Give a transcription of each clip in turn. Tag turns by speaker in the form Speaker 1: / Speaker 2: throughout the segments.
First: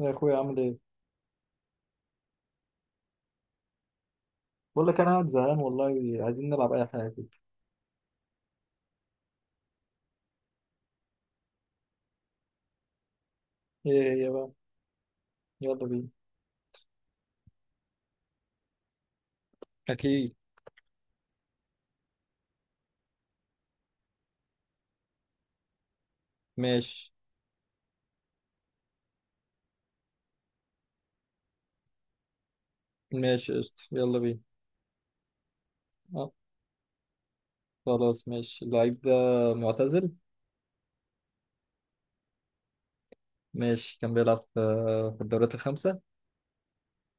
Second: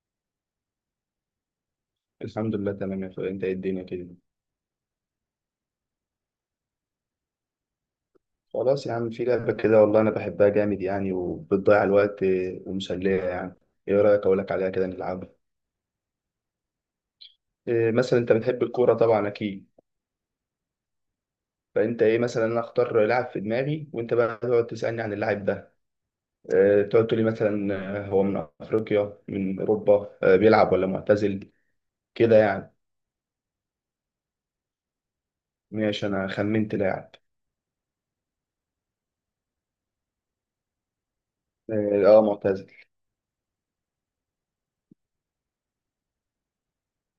Speaker 1: يا اخويا، عامل ايه؟
Speaker 2: الحمد لله، تمام يا اخويا. انت ايه، الدنيا كده؟
Speaker 1: بقول لك انا قاعد زهقان والله. عايزين نلعب اي حاجه كده.
Speaker 2: خلاص يا عم، في لعبة كده والله انا بحبها جامد يعني وبتضيع الوقت ومسلية يعني. ايه
Speaker 1: ايه
Speaker 2: رأيك
Speaker 1: هي
Speaker 2: اقول
Speaker 1: بقى؟
Speaker 2: لك عليها كده نلعبها؟
Speaker 1: يلا بينا.
Speaker 2: إيه مثلا، انت بتحب الكورة طبعا؟ اكيد.
Speaker 1: أكيد.
Speaker 2: فانت ايه مثلا، انا اختار لاعب في دماغي وانت بقى تقعد تسألني عن اللاعب ده. إيه، تقعد
Speaker 1: ماشي،
Speaker 2: تقول لي مثلا اه، هو من افريقيا من اوروبا، بيلعب ولا معتزل، كده يعني.
Speaker 1: ماشي، قشطة، يلا بينا.
Speaker 2: ماشي، انا
Speaker 1: أه،
Speaker 2: خمنت لاعب.
Speaker 1: خلاص، ماشي اللعيب ده معتزل.
Speaker 2: اه، اه، معتزل.
Speaker 1: ماشي، كان بيلعب في الدوريات الخمسة.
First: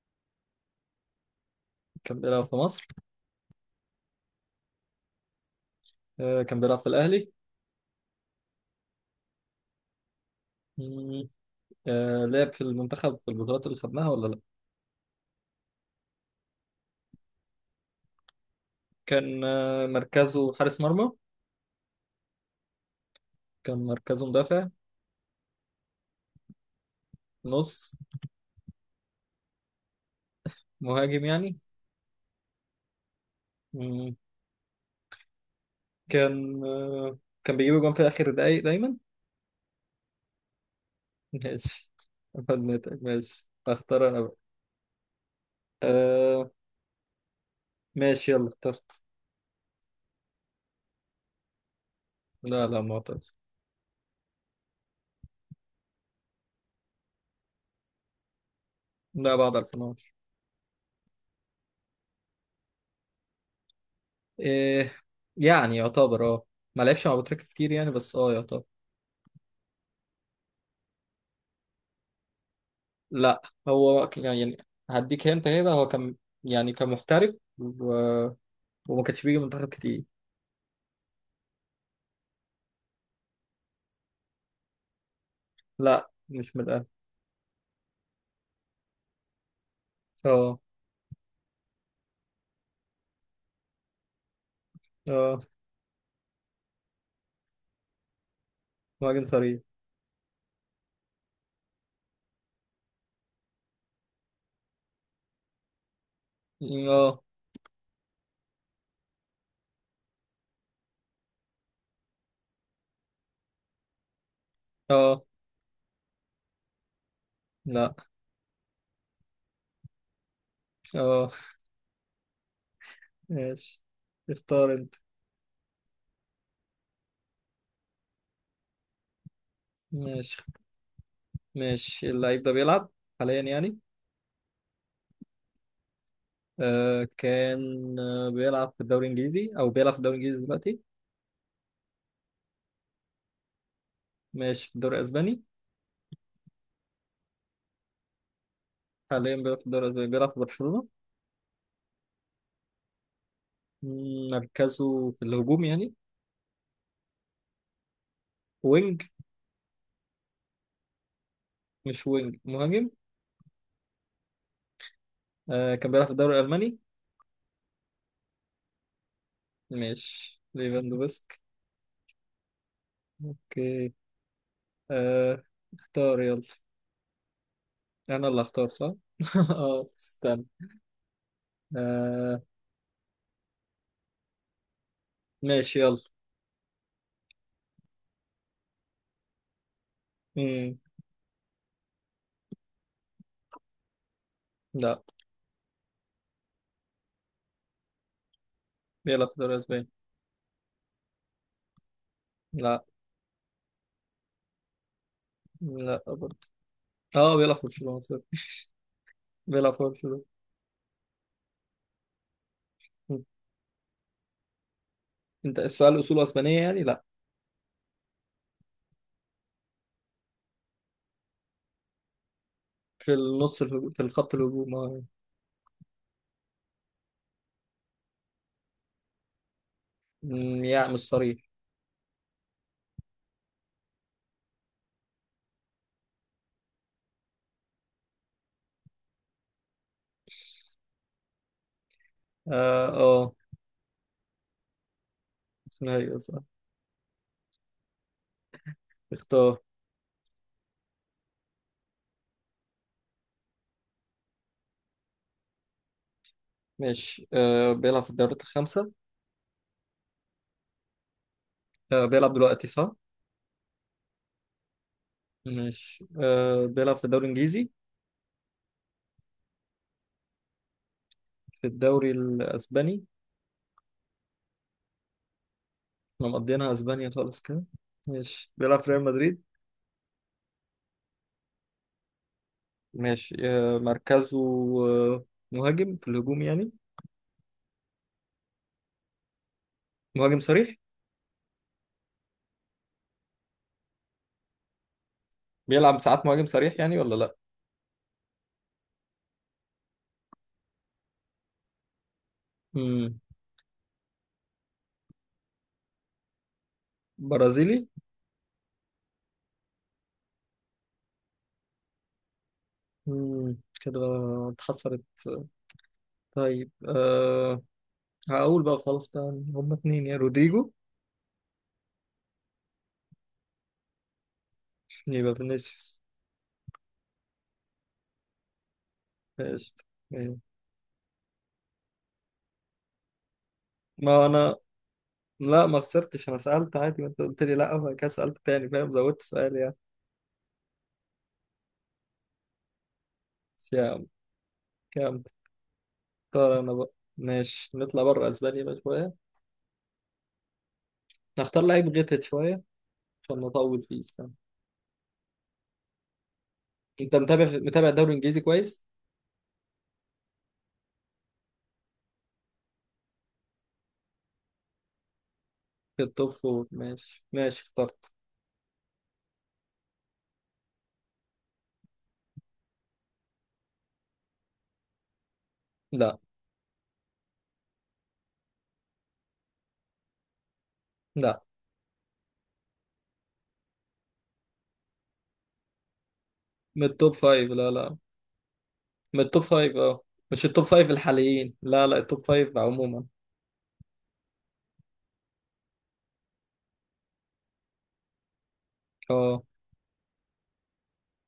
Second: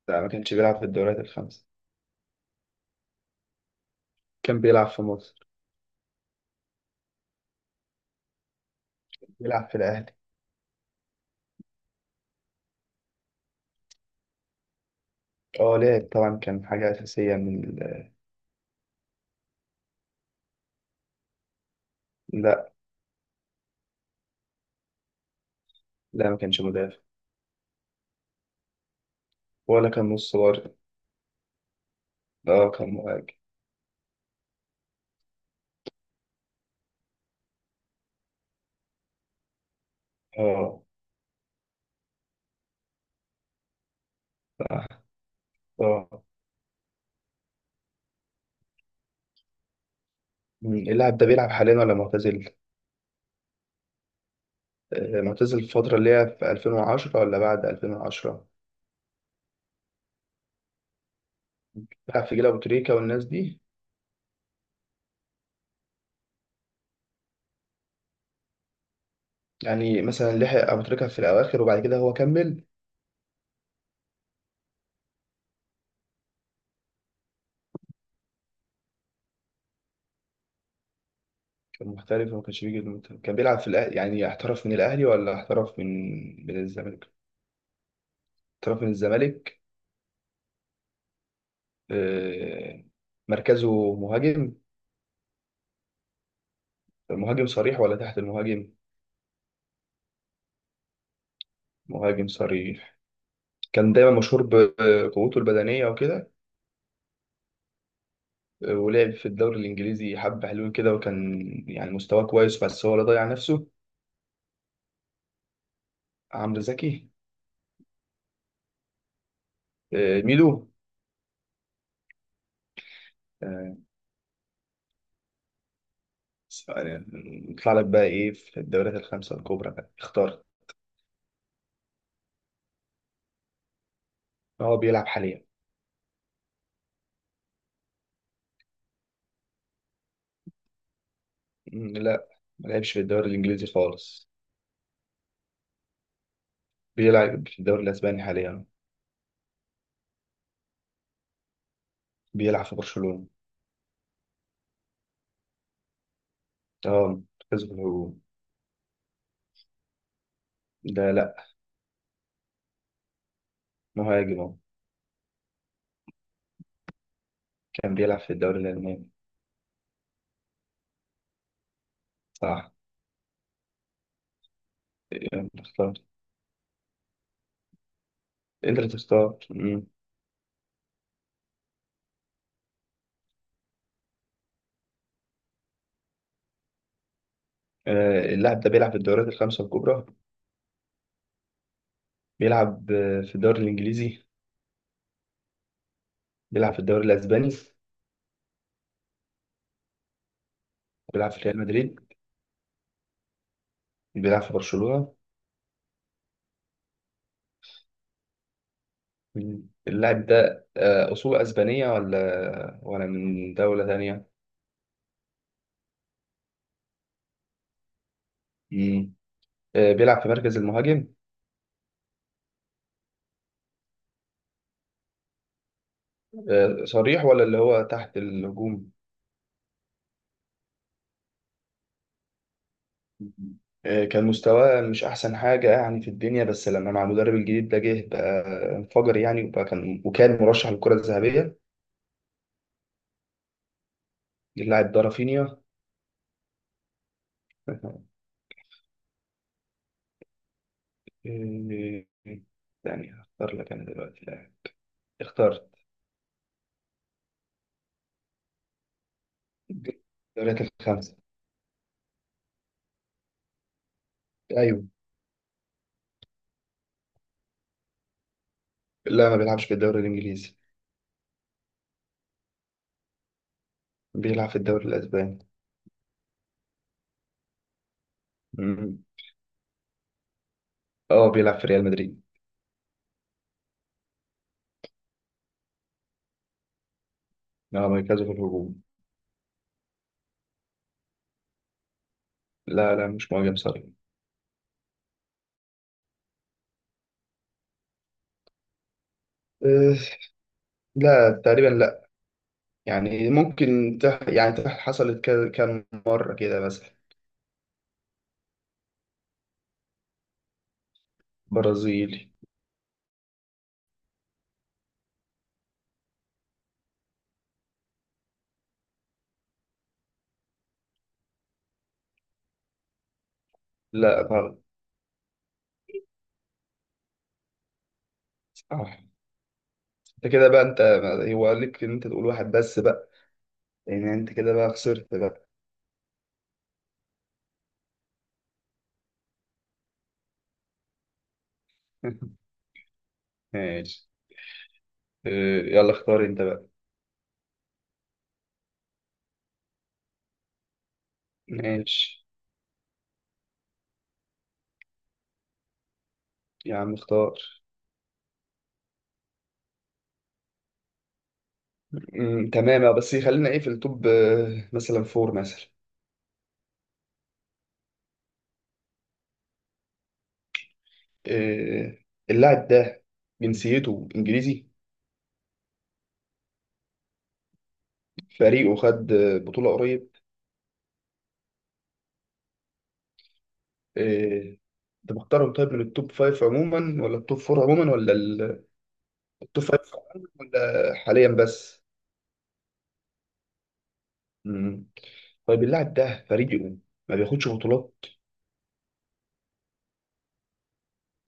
Speaker 2: لا، ما كانش بيلعب في الدوريات الخمسة.
Speaker 1: كان بيلعب في مصر.
Speaker 2: كان بيلعب في مصر.
Speaker 1: كان بيلعب في الأهلي.
Speaker 2: بيلعب في الاهلي.
Speaker 1: مم. لعب في المنتخب في البطولات اللي خدناها ولا لأ؟
Speaker 2: اه، لعب طبعا، كان حاجة أساسية من
Speaker 1: كان مركزه حارس مرمى.
Speaker 2: لا،
Speaker 1: كان مركزه مدافع.
Speaker 2: لا، ما كانش مدافع.
Speaker 1: نص.
Speaker 2: ولا كان نص برضه.
Speaker 1: مهاجم يعني.
Speaker 2: اه، كان مهاجم.
Speaker 1: مم. كان آه، كان بيجيب جون في آخر دقايق دايما.
Speaker 2: اه.
Speaker 1: ماشي، خدمتك، ماشي اختار انا بقى.
Speaker 2: صح. اه.
Speaker 1: آه ماشي، يلا اخترت.
Speaker 2: مم. اللاعب ده بيلعب حاليا ولا معتزل؟
Speaker 1: لا، لا، معتز.
Speaker 2: آه، معتزل. الفترة اللي هي في 2010 ولا بعد 2010؟
Speaker 1: لا، بعد 2011.
Speaker 2: بيلعب في جيل أبو تريكة والناس دي.
Speaker 1: إيه يعني، يعتبر ما لعبش مع بوتريكة كتير يعني، بس يعتبر.
Speaker 2: يعني مثلا لحق أبو تريكة في الأواخر وبعد كده هو كمل.
Speaker 1: لا، هو يعني هديك هنت كده، هو كان، يعني كان محترف وما كانش بيجي منتخب كتير.
Speaker 2: كان محترف وما كانش بيجي المنتخب. كان بيلعب في الأهلي يعني احترف من الأهلي ولا احترف من
Speaker 1: لا، مش
Speaker 2: من
Speaker 1: من الاهلي.
Speaker 2: الزمالك؟ احترف من الزمالك.
Speaker 1: اه،
Speaker 2: آه. مركزه مهاجم.
Speaker 1: اه.
Speaker 2: مهاجم صريح ولا تحت المهاجم؟
Speaker 1: مهاجم صريح.
Speaker 2: مهاجم صريح. كان دايما مشهور بقوته البدنية وكده.
Speaker 1: اه،
Speaker 2: ولعب في الدوري الإنجليزي حبة حلوين كده، وكان يعني مستواه كويس بس هو اللي ضيع نفسه.
Speaker 1: اه،
Speaker 2: عمرو زكي.
Speaker 1: لا،
Speaker 2: آه، ميدو.
Speaker 1: اه.
Speaker 2: آه.
Speaker 1: ماشي، اختار انت.
Speaker 2: يعني نطلع لك بقى إيه في الدوريات الخمسة الكبرى بقى،
Speaker 1: ماشي،
Speaker 2: اختار.
Speaker 1: ماشي، اللعيب ده بيلعب حاليا يعني.
Speaker 2: هو بيلعب حاليا.
Speaker 1: كان بيلعب في الدوري الانجليزي، او بيلعب في الدوري الانجليزي دلوقتي.
Speaker 2: مم، لا. ما لعبش في الدوري الإنجليزي خالص.
Speaker 1: ماشي، في الدوري الاسباني.
Speaker 2: بيلعب في الدوري الأسباني حاليا.
Speaker 1: حاليا بيلعب في الدوري الاسباني، بيلعب في برشلونة.
Speaker 2: بيلعب في برشلونة.
Speaker 1: مركزه في الهجوم يعني.
Speaker 2: اه، مركزه في الهجوم.
Speaker 1: وينج.
Speaker 2: ده لا.
Speaker 1: مش وينج، مهاجم.
Speaker 2: مهاجم اهو.
Speaker 1: كان بيلعب في الدوري الالماني.
Speaker 2: كان بيلعب في الدوري الألماني.
Speaker 1: ماشي، ليفاندوفسك.
Speaker 2: صح.
Speaker 1: اوكي. آه.
Speaker 2: يلا اختار.
Speaker 1: اختار، يلا. انا اللي اختار،
Speaker 2: انت اللي
Speaker 1: صح؟
Speaker 2: تختار.
Speaker 1: اه،
Speaker 2: مم.
Speaker 1: استنى. آه، ماشي يلا.
Speaker 2: آه، اللاعب ده بيلعب في الدوريات الخمسة الكبرى.
Speaker 1: مم.
Speaker 2: بيلعب في الدوري الإنجليزي.
Speaker 1: لا.
Speaker 2: بيلعب في الدوري الأسباني.
Speaker 1: بيلعب في الدوري الاسباني.
Speaker 2: بيلعب في ريال مدريد.
Speaker 1: لا،
Speaker 2: بيلعب في برشلونة.
Speaker 1: لا برضه. اه، بيلعب في برشلونة صح.
Speaker 2: مم.
Speaker 1: بيلعب في برشلونة.
Speaker 2: اللاعب ده أصول أسبانية ولا
Speaker 1: مم.
Speaker 2: من دولة تانية؟
Speaker 1: انت السؤال اصوله اسبانية يعني؟ لا.
Speaker 2: مم. آه، بيلعب في مركز المهاجم.
Speaker 1: في في الخط الهجوم، اه.
Speaker 2: آه، صريح ولا اللي هو تحت الهجوم؟
Speaker 1: يعني مش صريح.
Speaker 2: مم. آه، كان مستواه مش أحسن حاجة يعني في الدنيا، بس لما مع المدرب الجديد ده جه بقى انفجر يعني، وبقى كان مرشح للكرة الذهبية.
Speaker 1: اه، اه.
Speaker 2: اللاعب ده رافينيا.
Speaker 1: ايوه، صح. اختار.
Speaker 2: إيه، يعني هختار لك انا دلوقتي لاعب. اخترت.
Speaker 1: ماشي، بيلعب في الدوريات الخمسة.
Speaker 2: الدوريات الخمسة.
Speaker 1: بيلعب دلوقتي صح.
Speaker 2: ايوه.
Speaker 1: ماشي، بيلعب في الدوري الانجليزي.
Speaker 2: لا، ما بيلعبش في الدوري الانجليزي.
Speaker 1: في الدوري الاسباني.
Speaker 2: بيلعب في الدوري الاسباني.
Speaker 1: احنا مقضيينها اسبانيا خالص كده. ماشي، بيلعب في
Speaker 2: مم.
Speaker 1: ريال مدريد.
Speaker 2: اه، بيلعب في ريال مدريد.
Speaker 1: ماشي، مركزه آه مهاجم، في الهجوم يعني.
Speaker 2: اه، مركزه في الهجوم.
Speaker 1: مهاجم صريح.
Speaker 2: لا، لا، مش مهاجم صريح.
Speaker 1: بيلعب ساعات مهاجم صريح يعني ولا؟
Speaker 2: أه. لا، تقريبا لا.
Speaker 1: لا.
Speaker 2: يعني ممكن حصلت كام مرة كده مثلا.
Speaker 1: برازيلي.
Speaker 2: برازيلي.
Speaker 1: مم، كده. اتحسرت. طيب. هقول بقى خلاص بقى إن هما اتنين، يا رودريجو
Speaker 2: لا، غلط.
Speaker 1: يبقى فينيسيوس.
Speaker 2: صح.
Speaker 1: قشطة.
Speaker 2: انت
Speaker 1: أيوة.
Speaker 2: كده بقى انت. هو ليك ان انت تقول واحد بس بقى. لان
Speaker 1: ما
Speaker 2: انت كده
Speaker 1: أنا،
Speaker 2: بقى خسرت بقى.
Speaker 1: لا ما خسرتش أنا، سألت عادي. ما أنت قلت لي لا، وبعد كده سألت تاني، فاهم، زودت سؤال يعني. بس يا
Speaker 2: ماشي.
Speaker 1: عم، كام.
Speaker 2: آه. يلا اختار انت
Speaker 1: اختار
Speaker 2: بقى.
Speaker 1: أنا بقى. ماشي، نطلع بره أسبانيا بقى شوية، نختار لعيب غتت
Speaker 2: ماشي.
Speaker 1: شوية، عشان نطول فيه، استنى.
Speaker 2: يا عم
Speaker 1: أنت
Speaker 2: اختار.
Speaker 1: متابع متابع الدوري الإنجليزي كويس؟
Speaker 2: مم، تمام. بس خلينا ايه في التوب مثلا فور مثلا.
Speaker 1: في التوب فور، ماشي. ماشي اخترت.
Speaker 2: آه. اللاعب ده جنسيته انجليزي؟
Speaker 1: لا،
Speaker 2: فريقه خد بطولة قريب؟
Speaker 1: لا،
Speaker 2: آه. انت مختارهم طيب من التوب فايف
Speaker 1: من
Speaker 2: عموما
Speaker 1: التوب
Speaker 2: ولا التوب
Speaker 1: فايف.
Speaker 2: فور
Speaker 1: لا،
Speaker 2: عموما
Speaker 1: لا،
Speaker 2: ولا
Speaker 1: من التوب
Speaker 2: التوب
Speaker 1: فايف،
Speaker 2: فايف
Speaker 1: اه.
Speaker 2: عموما
Speaker 1: مش التوب فايف
Speaker 2: ولا حاليا
Speaker 1: الحاليين،
Speaker 2: بس؟
Speaker 1: لا، لا، التوب فايف عموما،
Speaker 2: مم. طيب اللاعب ده فريقه ما بياخدش بطولات.
Speaker 1: اه.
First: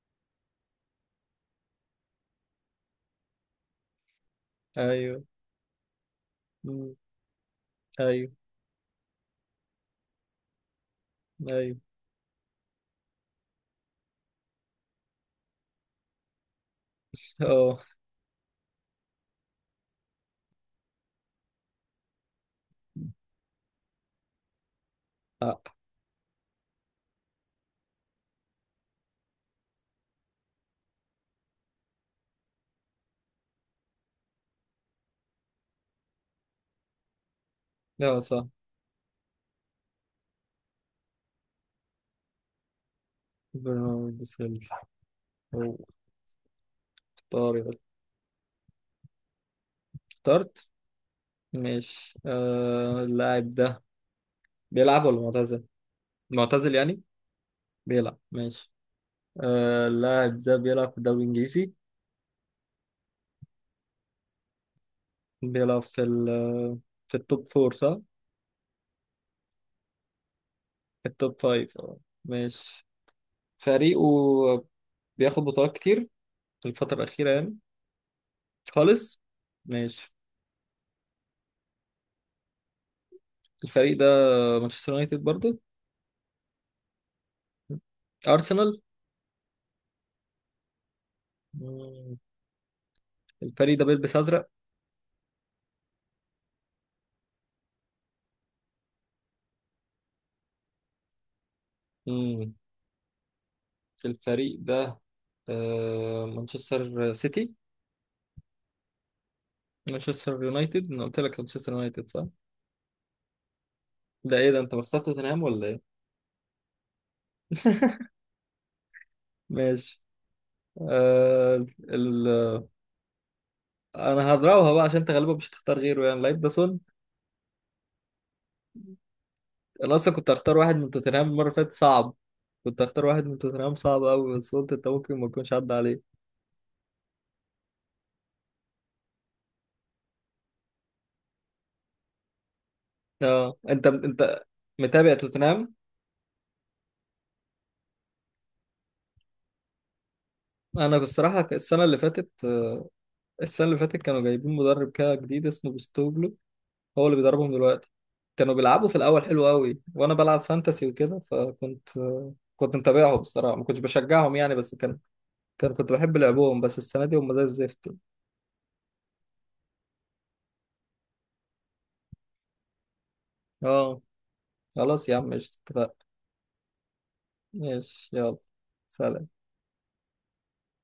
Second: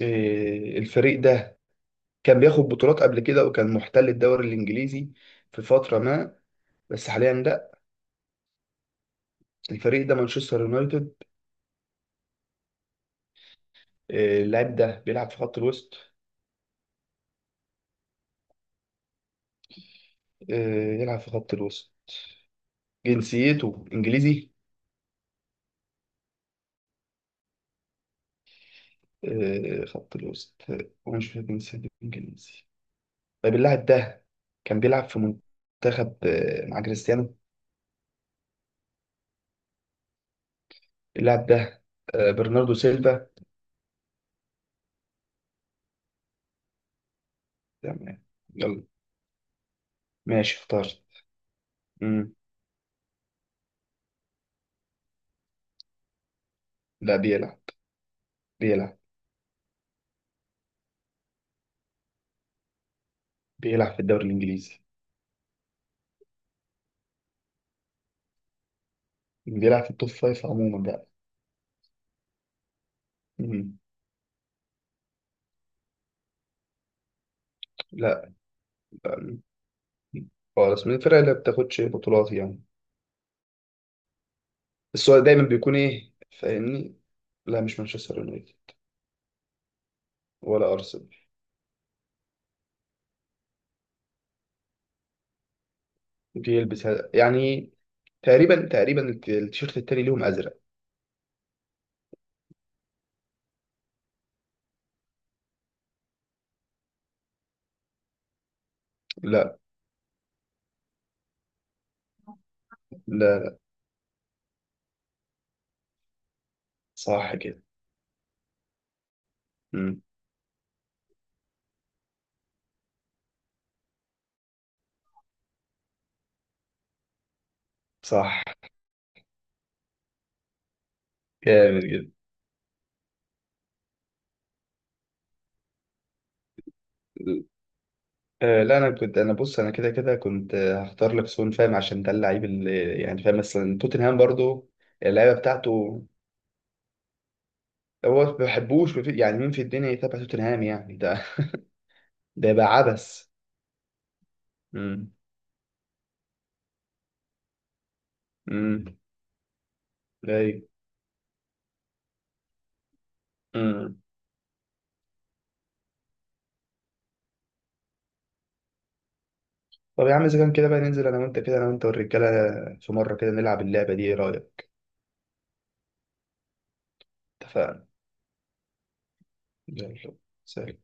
Speaker 2: آه، الفريق ده كان بياخد بطولات قبل كده وكان محتل الدوري الانجليزي
Speaker 1: ايوه.
Speaker 2: في فتره ما،
Speaker 1: مم.
Speaker 2: بس حاليا لا.
Speaker 1: ايوه.
Speaker 2: الفريق ده مانشستر يونايتد.
Speaker 1: ايوه،
Speaker 2: آه، اللاعب ده بيلعب في خط الوسط.
Speaker 1: اه.
Speaker 2: آه. يلعب في خط الوسط. جنسيته انجليزي.
Speaker 1: لا.
Speaker 2: آه، خط الوسط، آه. ومش في جنسيته انجليزي. طيب اللاعب ده كان بيلعب في منتخب مع كريستيانو.
Speaker 1: لا، صح.
Speaker 2: اللاعب ده برناردو سيلفا.
Speaker 1: برناردو سيلفا، هو. اختار.
Speaker 2: تمام. يلا. ماشي
Speaker 1: اخترت.
Speaker 2: اخترت.
Speaker 1: ماشي،
Speaker 2: مم.
Speaker 1: اللاعب ده بيلعب ولا معتزل؟ معتزل يعني؟
Speaker 2: لا، بيلعب.
Speaker 1: بيلعب، ماشي.
Speaker 2: بيلعب.
Speaker 1: اللاعب ده بيلعب في الدوري الانجليزي.
Speaker 2: بيلعب في الدوري الانجليزي.
Speaker 1: بيلعب في في التوب فور صح؟
Speaker 2: بيلعب في التوب فايف عموما.
Speaker 1: في التوب فايف، اه. ماشي،
Speaker 2: مم.
Speaker 1: فريقه بياخد بطولات كتير الفترة الأخيرة يعني.
Speaker 2: لا. لا.
Speaker 1: خالص. ماشي،
Speaker 2: خالص، من الفرق اللي ما بتاخدش بطولات يعني.
Speaker 1: الفريق ده مانشستر
Speaker 2: بس
Speaker 1: يونايتد
Speaker 2: هو دايما
Speaker 1: برضه؟
Speaker 2: بيكون ايه، فاهمني. لا، مش مانشستر يونايتد.
Speaker 1: أرسنال؟
Speaker 2: ولا ارسنال.
Speaker 1: مم. الفريق ده بيلبس أزرق.
Speaker 2: بيلبس هذا يعني، تقريبا، تقريبا التيشيرت التاني ليهم ازرق.
Speaker 1: مم. الفريق ده مانشستر سيتي.
Speaker 2: لا.
Speaker 1: مانشستر يونايتد، أنا قلت لك مانشستر يونايتد صح؟
Speaker 2: لا.
Speaker 1: ده إيه ده؟ أنت مختار توتنهام ولا إيه؟
Speaker 2: صح كده.
Speaker 1: ماشي.
Speaker 2: مم.
Speaker 1: آه ال... أنا هضربها بقى، عشان أنت غالبا مش هتختار غيره، يعني لعيب ده سون.
Speaker 2: صح.
Speaker 1: أنا أصلا كنت هختار واحد من توتنهام المرة اللي فاتت،
Speaker 2: جامد جدا.
Speaker 1: صعب. كنت هختار واحد من توتنهام صعب أوي، بس قلت أنت ممكن ما تكونش عدى عليك.
Speaker 2: آه، لا، انا كنت، انا بص، انا كده كده كنت هختار لك سون فاهم عشان ده اللعيب اللي يعني فاهم
Speaker 1: اه،
Speaker 2: مثلا
Speaker 1: انت
Speaker 2: توتنهام
Speaker 1: انت
Speaker 2: برضو.
Speaker 1: متابع
Speaker 2: اللعيبه
Speaker 1: توتنهام.
Speaker 2: بتاعته. هو ما بحبوش ما في- يعني مين في الدنيا يتابع توتنهام،
Speaker 1: انا
Speaker 2: يعني ده.
Speaker 1: بصراحه،
Speaker 2: ده يبقى عبث.
Speaker 1: السنه اللي فاتت كانوا جايبين مدرب
Speaker 2: امم.
Speaker 1: كده جديد اسمه بوستوجلو، هو اللي بيدربهم دلوقتي. كانوا
Speaker 2: امم.
Speaker 1: بيلعبوا في الاول حلو قوي، وانا بلعب
Speaker 2: ايوه.
Speaker 1: فانتسي وكده، كنت متابعهم بصراحه، ما كنتش
Speaker 2: امم.
Speaker 1: بشجعهم يعني، بس كان كان كنت بحب لعبهم، بس السنه دي هم زي الزفت.
Speaker 2: طب يا عم اذا كان كده بقى، ننزل انا وانت كده، انا وانت والرجاله، في مره كده نلعب اللعبه
Speaker 1: اه،
Speaker 2: دي، ايه رايك؟
Speaker 1: خلاص يا عم، قشطة، اتفقنا.
Speaker 2: اتفقنا.
Speaker 1: ماشي، يلا. سلام.
Speaker 2: يلا. سلام.